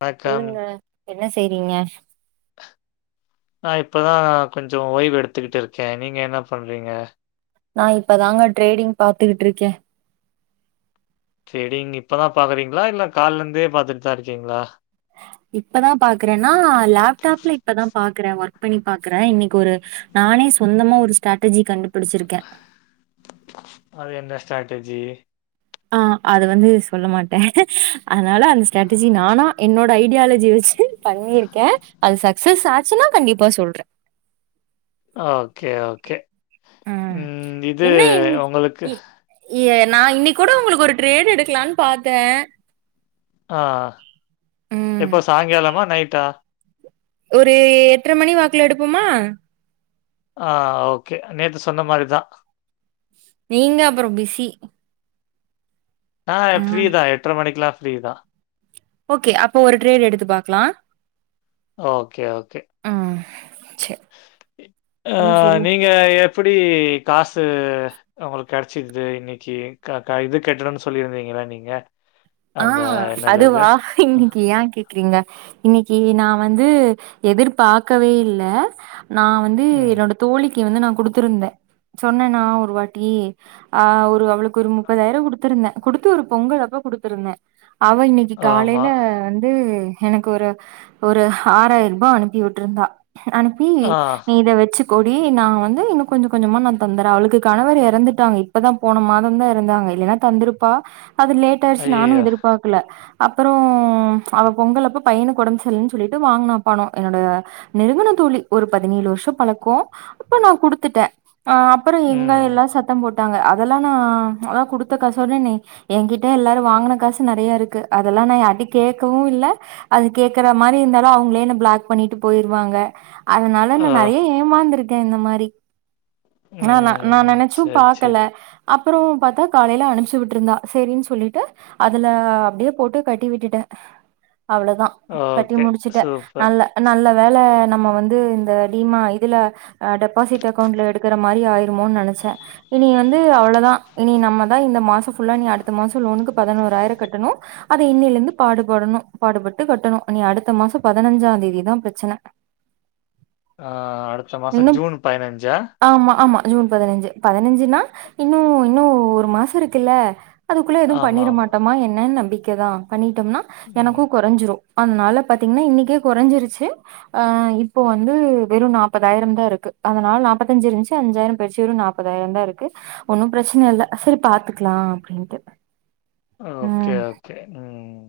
வணக்கம் சொல்லுங்க என்ன செய்றீங்க நா இப்ப தா கொஞ்சோ ஓய்வெடுத்துக்கிட்டுருக்கே நீங்க என்ன பண்றீங்க நா இப்பதாங்க ட்ரேடிங் பாத்துகிட்ருக்கே செரிங்க இப்பதா பாக்கறீங்ளா இல்ல கால்லந்தே பாத்துட் தா இருக்கீங்ளா இப்பதா பாக்கறன்னா லேப்டாப்ல இப்பதா பாக் கறே ஒர்க் பண்ணி பாக்கறே இன்னிக்கு ஒரு நானே சொந்தமா ஒரு ஸ்டேட்டர்ஜி கண்டு பிடிச்சிருக்கே ஸ்டேட்டர்ஜி ஆ அது வந்து சொல்ல மாட்டே அதுனால அந்த ஸ்டேட்டர்ஜி நானா என்னோ ட ஐடியாலஜி வெச்சு பண்ணீர்க்கே அது சக்சஸ் ஆச்சுன்னா கண்டிப்பா சொல்றே ஓகே ஓகே ம் இது என்ன இன் உங்களுக்கு இ ஏ நா இன்னிக் கூட உங்களுக்கு ஒரு ட்ரேட் எடுக்கலான் பாத்தே ஆ ம் எப்ப சாய்ங்காலமா நைட்டா ஒரு எட்டர மணி வாக்ல எடுப்போமா ஆ ஓகே நேத்து சொன்ன மாரி தா நீங்க அப்பறோ பிஸி நா ம் ஃப்ரீ தா எட்டர மணிக்கெல்லா ஃப்ரீ தா ஓகே அப்ப ஒரு ட்ரேட் எடுத்து பாக்கலா ஓகே ஓகே ம் சேர் ஆ அப்புறம் சொல்லு நீங்க எ ப்டி காசு உங்களுக்கு கெடச்சிது இன்னிக்கு க க இது கெட்டனுனு சொல்லீர்ந்தீங்க ல்ல நீங்க ஆ அந்த என்னது அது? அதுவா அ, இன்னிக்கு ஏ கேக் இருக்கீங்க இன்னைக்கு நா வந்து எதிர்பாக்கவே இல்ல நா வந்து ம். என்னோட தோழிக்கு வந்து நா கொடுத்திருந்தேன் சொன்னே நா ஒரு வாட்டி ஆஹ் ஒரு அவளுக்கு ஒரு முப்பதாயிரம் குடுத்துருந்தேன் குடுத்து ஒரு பொங்கல் அப்ப குடு இருந்தேன் அவா இன்னைக்கு ஆமா. காலையில வந்து எனக்கு ஒரு ஒரு ஆறாயிரம் ரூபா அனுப்பி விட்டுருந்தா அனுப்பி ஆ, நீ இத வச்சு கொடி நா வந்து இன்னும் கொஞ்சம் கொஞ்சமா நா தந்துறேன் அவளுக்கு கணவர் இறந்துட்டாங்க இப்பதா போன மாதம் தான் இறந்தாங்க இல்லன்னா தந்துருப்பா அது லேட் ஆயிடுச்சு நானும் ஐயய்யோ! எதிர்பாக்கல அப்புறம் ம் அவ பொங்கல் அப்ப பையனுக்கு உடம்பு சரியில்லன்னு சொல்லிட்டு வாங்குனா பணம் என்னோட நெருங்குன தோழி ஒரு பதினேழு ஏழு வருஷம் பழக்கம் அப்ப நா குடுத்துட்டேன் ஆஹ் அப்புறம் எங்க ம். எல்லாம் சத்தம் போட்டாங்க அதெல்லாம் நா அதான் குடுத்த காசோட என்கிட்ட எல்லாரும் வாங்குன காசு நெறைய இருக்கு அதெல்லாம் நான் யார்டையும் கேட்கவும் இல்ல அது கேக்குற மாரி இருந்தாலும் அவுங்க ங்கலே என்ன ப்ளாக் பண்ணிட்டு போயிருவாங்க அதனால ஓ! நா நெறைய ஏமாந்துருக்கேன் இந்த மாதிரி ஆஹ் நா நான் ம். நினைச்சும் சரி, சரி. பாக்கல அப்புறம் பாத்தா காலையில அனுப்ச்சு விட்ருந்தா சரின்னு சொல்லிட்டு அதுல அப்படியே போட்டு கட்டி விட்டுட்டேன் அவ்வளவுதான் கட்டி ஓகே. முடிச்சுட்டேன் சூப்பர். நல்ல நல்ல வேல நம்ம வந்து இந்த டீமா இதுல டெபாசிட் அக்கௌண்ட்ல எடுக்குற மாரி ஆயிருமோனு நினைச் ச்ச இனி வந்து அவ்வளவுதான் இனி நம்ம தான் இந்த மாசம் ஃபுல்லா நீ அடுத் அடுத்த மாசம் லோனுக்கு பதினோறாயிரம் கட்டணும் அத இன்னில இருந்து பாடுபடனும் பாடுபட்டு கட்டணும் இனி அடுத்த மாசம் மாசம் பதினஞ்சா தேதிதான் பிரச்சன ஆஹ் அடுத்த இன்னு மாசம் ஜூன் பதினஞ்சா ஆமா ஆமா ஜூன் பதினஞ்சு பதினஞ்சுன்னா இன்னும் இன்னும் ஒரு மாசம் இருக்குல்ல அதுக்குள்ள எதுவும் பண்ணிட ஆமாமா. மாட்டோமா என்னன் நம்பிக்கைதான் பண்ணிட்டோம்னா ம். எனக்கும் குறஞ்சிரும் அதனால பாத்தீங்கன்னா இன்னைக்கே குறைஞ்சிருச்சு ஆஹ் இப்போ வந்து வெறும் நாப்பதாயிரம் தான் இருக்கு அதனால நாப்பத்தஞ்சு இருந்துச்சு அஞ்சாயிரம் பேய்ச்சு நாப்பதாயிரம் தான் இருக்கு ஒன்னும் பிரச்சனை இல்ல சரி பாத்துக்கலாம் ஆஹ் அப்டியா ஓ ஓகே ஓகே உம்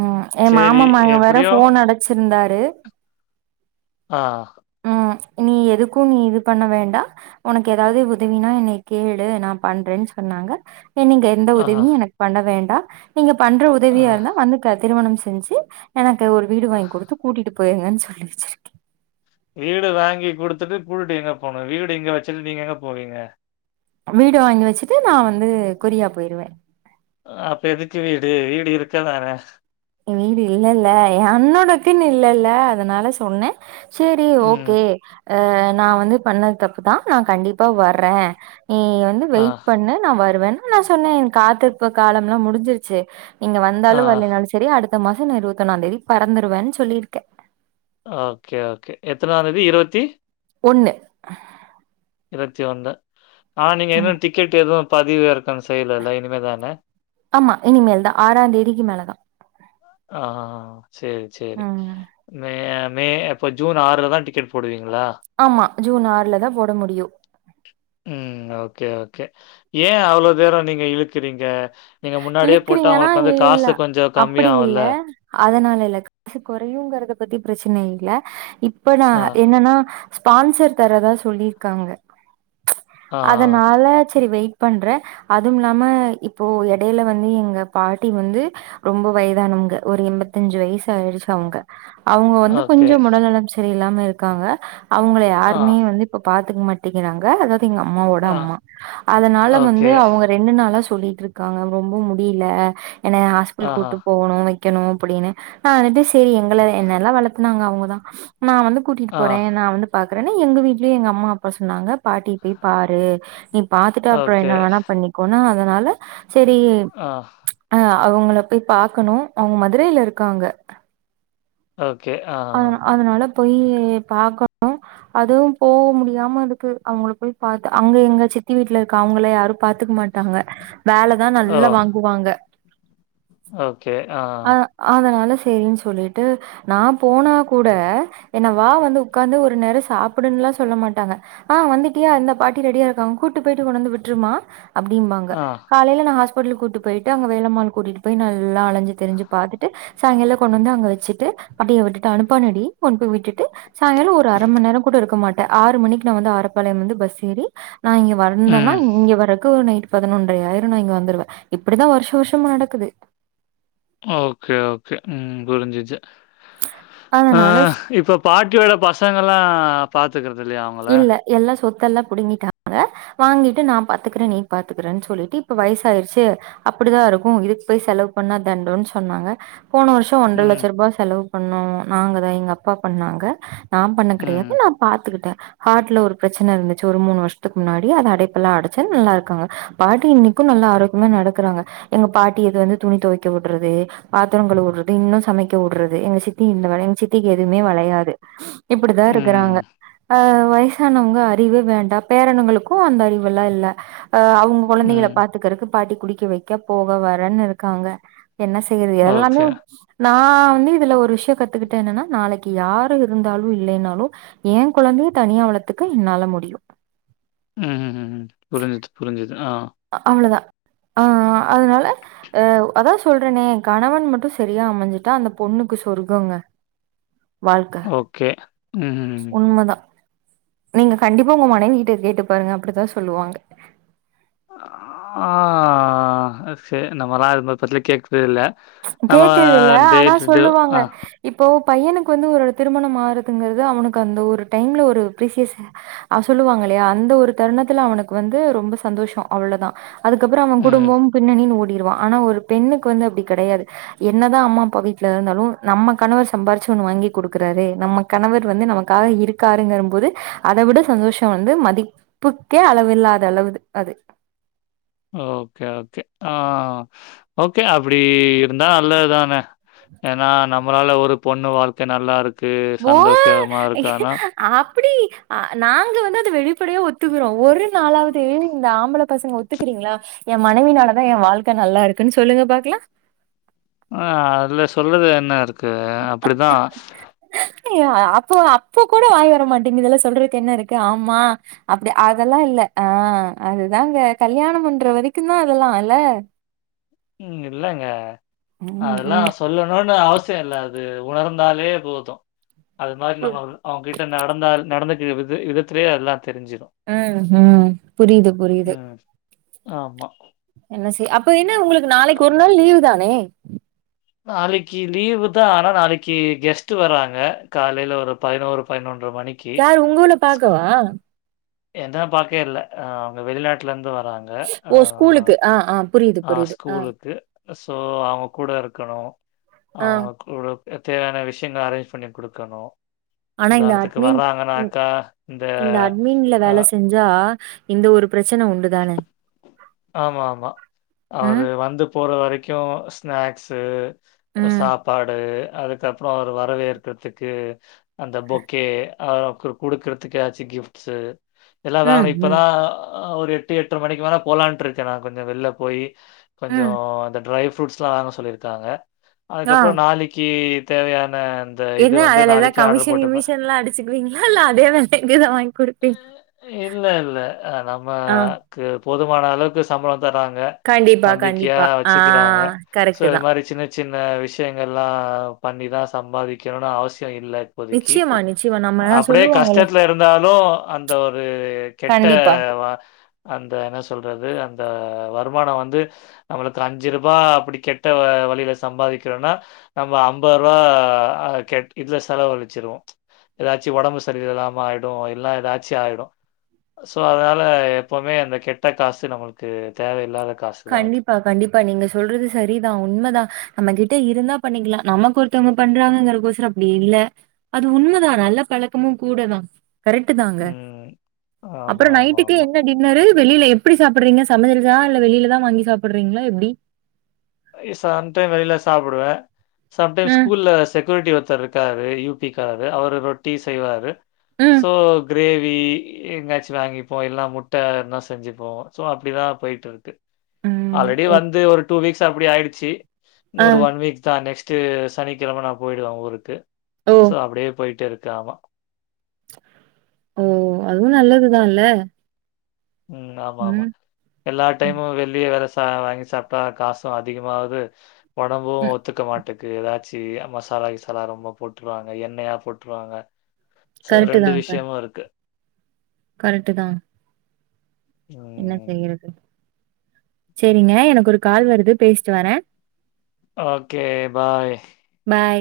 ம் என் மாமாமாங்க வேற ஃபோன் அடிச்சிருந்தாரு ஆ, ம். நீ எதுக்கும் நீ இது பண்ண வேண்டாம் உனக்கு ஏதாவது உதவினா என்னைய கேளு நா பண்றேன்னு சொன்னா நாங்க என் நீங்க எந்த ஆ, உதவியும் ஆ, எனக்கு பண்ண வேண்டாம் நீங்க பண்ற உதவியா இருந்தா வந்து திருமணம் செஞ்சு எனக் க்கு ஒரு வீடு ஆ. வாங்கி குடுத்து கூட்டிட்டு போயிருங்கன்னு சொல்லி வச்சிருக்கேன் வீடு வாங்கி குடுத்துட்டு கூட்டி எங்க போனும் வீடு இங்க வச்சுட்டு நீங்க எங்க போவீங்க வீடு வாங்கி வச்சுட்டு நா வந்து கொரியா போயிருவேன் அப்ப எதுக்கு வீடு வீடு இருக்கதானே வீடு இல்லல்ல என் அண்ணணுக்குன்னு இல்லல்ல அதனால சொன்னே சேரி ம். ஓகே அஹ் நா வந்து பண்ணது தப்புதான் நா கண்டிப்பா வர்றேன் நீ வந்து ஆ, வெயிட் பண்ணு நா வருவேன்னு நா சொன்னேன் என் காத்திருப்பு காலம் எல்லாம் முடிஞ்சிருச்சு நீங்க வந்தாலும் ஆ. வரலைனாலும் சரி அடுத்த மாசம் நான் இருபத்தி ஒண்ணாம் தேதி பறந்துடுவேன்னு சொல்லியிருக்கேன் ஓகே ஓகே எத்தனாந் தேதி இருவத்தி ஒண்ணு இருபத்தி ஒண்ணு ஆஹ் நீங்க ஏதும் டிக்கெட் எதுவும் பதிவு இறக் கம் செய்லல்ல இனிமேதானே ஆமா இனிமேல் தா ஆறாந் தேதிக்கு மேலதா ஆஹ் சேரி சேரி ம் மே அப்போ ஜூன் ஆறுல தான் டிக்கெட் போடுவீங்க ஆமா ஜூன் ஆறுல தான் போட முடியும் உம் ஓகே ஓகே ஏன் அவ்ளோ தூரம் நீங்க இழுக்குறீங்க நீங்க முன்னாடியே போட்டா இழுக்கறீங்கன்னா உங்களுக்கு வந்து இல் இல்ல காசு கொஞ்சம் அப்படி கம்மியாகும்ல? இல்ல அதனால இல்ல காசு குறையும்ங்கறத பத்தி பிரச்சன இல்ல இப்ப நா ஆ, என்னன்னா ஸ்பான்சர் தரதா சொல்லியிருக்காங்க ஆ. அதனால சரி வெயிட் பண்ற அதும் இல்லாம இப்போ எட் எடையில வந்து எங்க பாட்டி வந்து ரொம்ப வயதானவங்க ஒரு எம்பத்திஅஞ்சு வயசு ஆயிடுச்சு அவங்க அவங்க வந்து ஓகே. கொஞ்சம் உடல்நலம் சரியில்லாம இருக்காங்க அவங்கள ஆ, யாருமே வந்து இப்ப பாக் துங் மாட்டிங்கிறாங்க அதாது எங்க அம்மாவோட ஆ. அம்மா அதனால ஓகே. வந்து அவங்க ரெண்டு நாளா சொல்லிட் இருக் க்காங்க ரொம்ப முடியல என்னைய ஹாஸ்பிடல் ஆஹா. கூட்டு போகணு வைக்கணு அப்படினு நா அதது சரி எங்களை என்னெல்லாம் வளத்துனாங்க அவங்கதா நா வந்து கூட்டிட்டு ஆ. போறே நா வந்து பாக் கறேனு எங்க வீட்லயு எங்க அம்மா அப்பா சொன்னாங்க பாட்டி போய் பாரு நீ பாத்துட்டு அப்புற ஓகே. என்ன வேணா பண்ணிக்கோனா அதனால சரி ஆ. ச் அ அவங்கள போய் பாக்கணு அவங்க மதுரையில இருக்காங்க ஓகே ஆ அ அதனால போய் பாக்கணு அதுவு போவ முடியாமருக்கு அவங்கள போய் பாத்து அங்க எங்க சித்தி வீட்ல இருக்க அவங்கள யாரு பாத்துக்க மாட்டாங்க வேல தா ஓ! நல்லா வாங்குவாங்க ஓகே. ஆ. அ அதனால சேரின் சொல்லிட்டு நா போனா கூட என்ன வா வந்து ஒக்காந்து ஒரு நேர சாப்டுன்லா சொல்ல மாட்டாங்க ஆ வந்துட்டி யா இந்தா பாட்டி ரெடியா இருக்காங்க கூட்டு போயிட்டு கொண்டு வந்து விட்டுருமா அப்டிம்பாங்க ஆ. காலையில நா ஹாஸ்பிட்டலு கூட்டு போயிட்டு அங்க வேலம்மாள் கூட்டிட்டு போய் நல்லா அலஞ்சு திரிஞ்சு பாத்துட்டு சாயங்கால கொண்டு வந்து அங்க வச்சுட்டு பாட்டிய விட்டுட்டு அனுப்பானடி கொண்டு போய் விட்டுட்டு சாயங்கால ஒரு அர மணி நேரம் கூட இருக்க மாட்டே ஆறு மணிக்கு நா வந்து ஆரப் பாளையம் வந்து பஸ் ஏறி நா இங்க ம். வந்தனா இங்க வரக்கு ஒரு நைட் ப பதினொன்றையாயிரு நா இங்க வந்துருவ இப்டிதா வருஷ வருஷமு நடக்குது ஓகே ஓகே ம் குருஞ்சிசி ஆ அதனால இப்ப பாட்டியோட பசங்க எல்லா பாத் இல்ல எல்லா சொத்தெல்லா புடிங்கிட்டாங்க வாங்கிட்டு நா பாத்துகுற நீ பாத்துக்கிறேன் சொல்லிட்டு இப்ப வயசாயிடுச்சு அப்படிதா இருக்கு இதுக்கு போய் செலவு பண்ணா தண்டொன் சொன்னாங்க போன வருஷம் ஒன்ற ம், லட்ச ரூபா செலவு பண்ணோ நாங்கதா எங்க அப்பா பண்ணாங்க நா பண்ண ம், கெடையாது நா பாத்துகிட்ட ஹார்ட்ல ஒரு பிரச்ன இருந்துச்சு ஒரு மூணு வருஷத்துக்கு முன்னாடி அது அடைப்பெல்லா அடைச்சே நல்லா இருக்காங்க பாட்டி இன்னைக்கும் நல்லா ஆரோக்கியமா நடக்கிறாங்க எங்க பாட்டி எது வந்து துணி துவக்க வுடுறது பாத்திர கழுவ விடுறது இன்னு சமைக்க வுடுறது எங்க சித்தி இந்த வேலை எங்க சித்திக்கு எதுமே வளையாது இப்படிதா இருக்கிறாங்க ம், வயசானவங்க அறிவே வேண்டா பேரனுங்களுக்கு அந்த அறிவுல்லா இல்ல அ அவங்க குழந்தைகளை ம். பாத்துக்கறக்கு பாட்டி குடிக்க வைக்க போக வரன்னு இருக்காங்க என்ன செய்யறது எல்லாமே ஓகே. நா வந்து இதுல ஒரு விஷயம் கத்துக்கிட்ட என்னன்னா நாளைக் யாரு இருந்தாலு இல்லைனாலு எ கொழந்தைய தனியா வளத்துக்க என்னால முடியு ம் புரிஞ்சிச் புரிஞ்சிச் ஆ அவ்ளதா ஆ அதனால அ அதா சொல்றனே கணவன் மட்டும் சரியா அமைஞ்சுட்டா அந்த பொண்ணுக்கு சொர்கங்க ஓகே ம் உண்மதா நீங்க கண்டிப்பா உங்க மனைவி கிட்ட கேட்டு பாருங்க அப்டித்தா சொல்லுவாங்க ஆ ச நம்மல்லா இது பத்தில கேக் ச் கேக்குதுல்ல ஆனா டு டே சொல்லுவாங்க ஆ. இப்போ பையனுக்கு வந்து ஒரு திருமணம் ஆறுதுங்கிறது அவனுக்கு அந்த ஒரு டைம்ல ஒரு பிரீசியஸ் சொல்லுவாங்க இலயா அந்த ஒரு தருணத்துல அவனுக்கு வந்து ரொம்ப சந்தோஷோ அவ்ளதா அதுக்கப்பற அவன் ம். குடும்பம் பின்னணின்னு ஓடிருவா ஆனா ஒரு பெண்ணுக்கு வந்து அப்டி கெடையாது என்னதா அம்மா அப்பா வீட்ல இருந்தாலு நம்ம கணவர் சம்பாரிச்சு ஒன்னு வாங்கி கொடுக்கறாரு நம்ம கண வர் வந்து நமக்காக இருக்காருங்கற போது அத விட சந்தோஷ வந்து மதிப்புக்கே அளவில்லாத அளவுது அது ஓகே ஓகே ஆ ஓகே அப்டி இருந்தா நல்லதுதானே ஏன்னா நம்மளால ஒரு பொண்ணு வாழ்க்க நல்லாருக் [inaudible] அப் அப்டி அ நாங்க வந்து அது வெளிப்படையா ஒத்துக்குறோ ஒரு நாலாவது இந்த ஆம்பள பசங்க ஒத்துக்கிறீங்களா என் மனவினாலதா என் வாழ்க்க நல்லா இருக்குன்னு சொல்லுங்க பாக்கலா ம் அதுல சொல்றது என்ன இருக்கு அப்டித்தா [inaudible] அ அப்போ அப்போ கூட வாய் வரமாட்டேங்குதுல சொல்றக்கு என்ன இருக்கு ஆமா அப்டி அதெல்லா இல்ல ஆ அதுதாங்க கல்யாண பண்ற வரைக்கு தா அதெல்லா இல்ல ம் இல்லைங்க ம், அதெல்லா ம். சொல்லணுனு அவசி சிய இல்ல அது உணர்ந்தாலே போது அது மாரி பு நம்ம அவுங் அவுங்கிட்ட நடந்தா நடந்து [inaudible] விது விதத்திலயே எல்லா ம் ம் புரியுது புரியுது ம். ஆமா என்ன செய் அப்போ என்ன உங்களுக்கு நாளைக்கு ஒரு நாள் லீவு தானே நாளைக்கி லீவு தா ஆனா நாளைக்கி கெஸ்ட்டு வராங்க காலையில ஒரு பதினோரு பதினொன் யரு உங்குல பாக்கவா என்னா பாக்க இல்ல அவுங்க வெளிநாட்டுல இருந்து வர் ஓ ஸ்கூலுக்கு ஆ ஆ புரியுது புரியுது ஆ அ சோ அவுங்க கூட இருக்கணு ஆ. அவுங்க கூட தேவையான விஷ்யங்க அரேஞ்ச் பண்ணி குடுக்கணு ஆனா இந்த அட்மீன் இ இந்த அட்மீன்ல அ வேல செஞ்சா இந்த ஒரு ப்ரச்சன உண்டுதானே ஆமா ஆமா ம் அவுரு வந்து போற வரைக்கு ஸ் னாக்ஸ்ஸு அ ம் சாப்பாடு அதுக்கப்றோ ஒரு வரவேற்கிறதுக்கு அந்த பொக்கே அவருக்கு குடுக்கறதுக்கு ஏதாச்சு கிஃப்ட்ஸு எல்லா ம் வாங்கனு ம் இப்பதா ஒரு எட்டு எட்ர மணிக்கு மேல போலான்ட்டு இருக்கே நா கொஞ்சோ வெள்ல போயி கொஞ்சோ ம் அ ட்ரய் ஃப்ரூட்ஸ்லா வாங்க சொல்லியிருக்காங்க ஆ அதுக்கப்பறோ நாளைக்கி தேவையான அந்த இது என்ன வந்து அதுல ஏதா நாளைக்கே ஆர்டர் கமிஷன் போட்டுப்பேன். விமிஷன்லா அடிச்சுக்குவீங்களா இல்ல அதே வேலக்கு தா வாங்கி குடுப்பீங் இல்ல இல்ல அ ஆ நம்மக்கு போதுமான அளவுக்கு சம்பலோ தறங்க கண்டிப்பா நம்பிக்கையா கண்டிப்பா ஆ வச்சுக்கிறாங்க சோ இது கரெக்ட்டுதா மாரி சின்ன சின்ன விஷ்யங்கெல்லா பண்ணிதா சம்பாதிக்கணுனு அவசியோ இல்ல இப்போதக்கி நிச்சயமா நிச்சயமா நம்ம அப்டியே சொல்லுவாங்கல்ல கஷ்டத்துல இருந்தாலு அந்த ஒரு கெட்ட கண்டிப்பா வா அந் என்ன சொல்றது அந்த வருமானோ வந்து நம்மளுக்கு அஞ்சு ரூபா அப்டி கெட்ட வழியில சம் பாதிக்கிறோம்னா நம்ம அம்பது ரூபா கெ இதுல செலவுழிச்சிருவோ ஏதாச்சும் ஒடம்பு சரிய இல்லாம ஆயிடு இல்னா ஏதாச்சு ஆயிடு சோ அதனால எப்வுமே அந்த கெட்ட காசு நம்மளுக்கு தேவயில்லாத கண்டிப்பா கண்டிப்பா நீங்க சொல்றது சரிதா உண்மதா நம்ம கிட் ட இருந்தா பண்ணிக்கலா நமக்கு ஒருத்தவங்க பண்றாங்கங்கிறக்கசர அப்டி இல்ல அது உண்மதா நல்ல பழக்கமு கூட தா கரெக் தாங்க ம். அப்றோ ஆமா, ஆமா, நைட்டுக்கு ஆமா. என்ன டின்னரு வெளியில எப்டி சாப்டுறீங்க சமசெஞ்ச இல்ல வெளியிலதா வாங்கி சாப்டுறீங்களா எப்டி சம்டைம் வெளியில சாப்டுவே சம்டைம் ம் ஸ்கூல்ல செ க்யூரிட்டி ஒருத்தரு இருக்காரு யூ பி க்கரு அவர் ரொட்டி செய்வாரு ம் சோ கிரேவி எங்கயாச்சு வாங்கிப்போ இல்னா முட்ட இருந்த செஞ்சுப்போ ஸோ அப்டிதா போய்டட்டுருக்கு ம் ஆல்ரெடி ஓ வந்து ஒரு டூ வீக்ஸ் அப்டி ஆயிடுச்சு ஆ இன்னொரு ஒன் வீக் தா நெக்ஸ் ட்டு சனிக்கெழம நா போயிடுவே ஊருக்கு ஓ ஸோ அப்டியே போயிட்டு இருக்க ஆமா ஓ அதுவு நல்லதுதா இல்ல ம் ஆமா ஆமா ம் எல்லா ம் டைமு வெளிய வேல [inaudible] வாங்கி சாப்ட்டா காசும் அதிகமாவது ஒடம்பு ம் ஒத்துக்க மாட் ட்டுக்கு ஏதாச்சி மசாலா கிசாலா ரொம்ப போட்டுருவாங்க எண்ணெயா போட்டுருவாங்க சோ ரெண்டு விஷயமு இருக்கு கரெக்டு தான் ம் ம்ம் எங்க எனக்கு ஒரு கால் வருது பேசிட்டு வரே ஓகே பாய் பாய்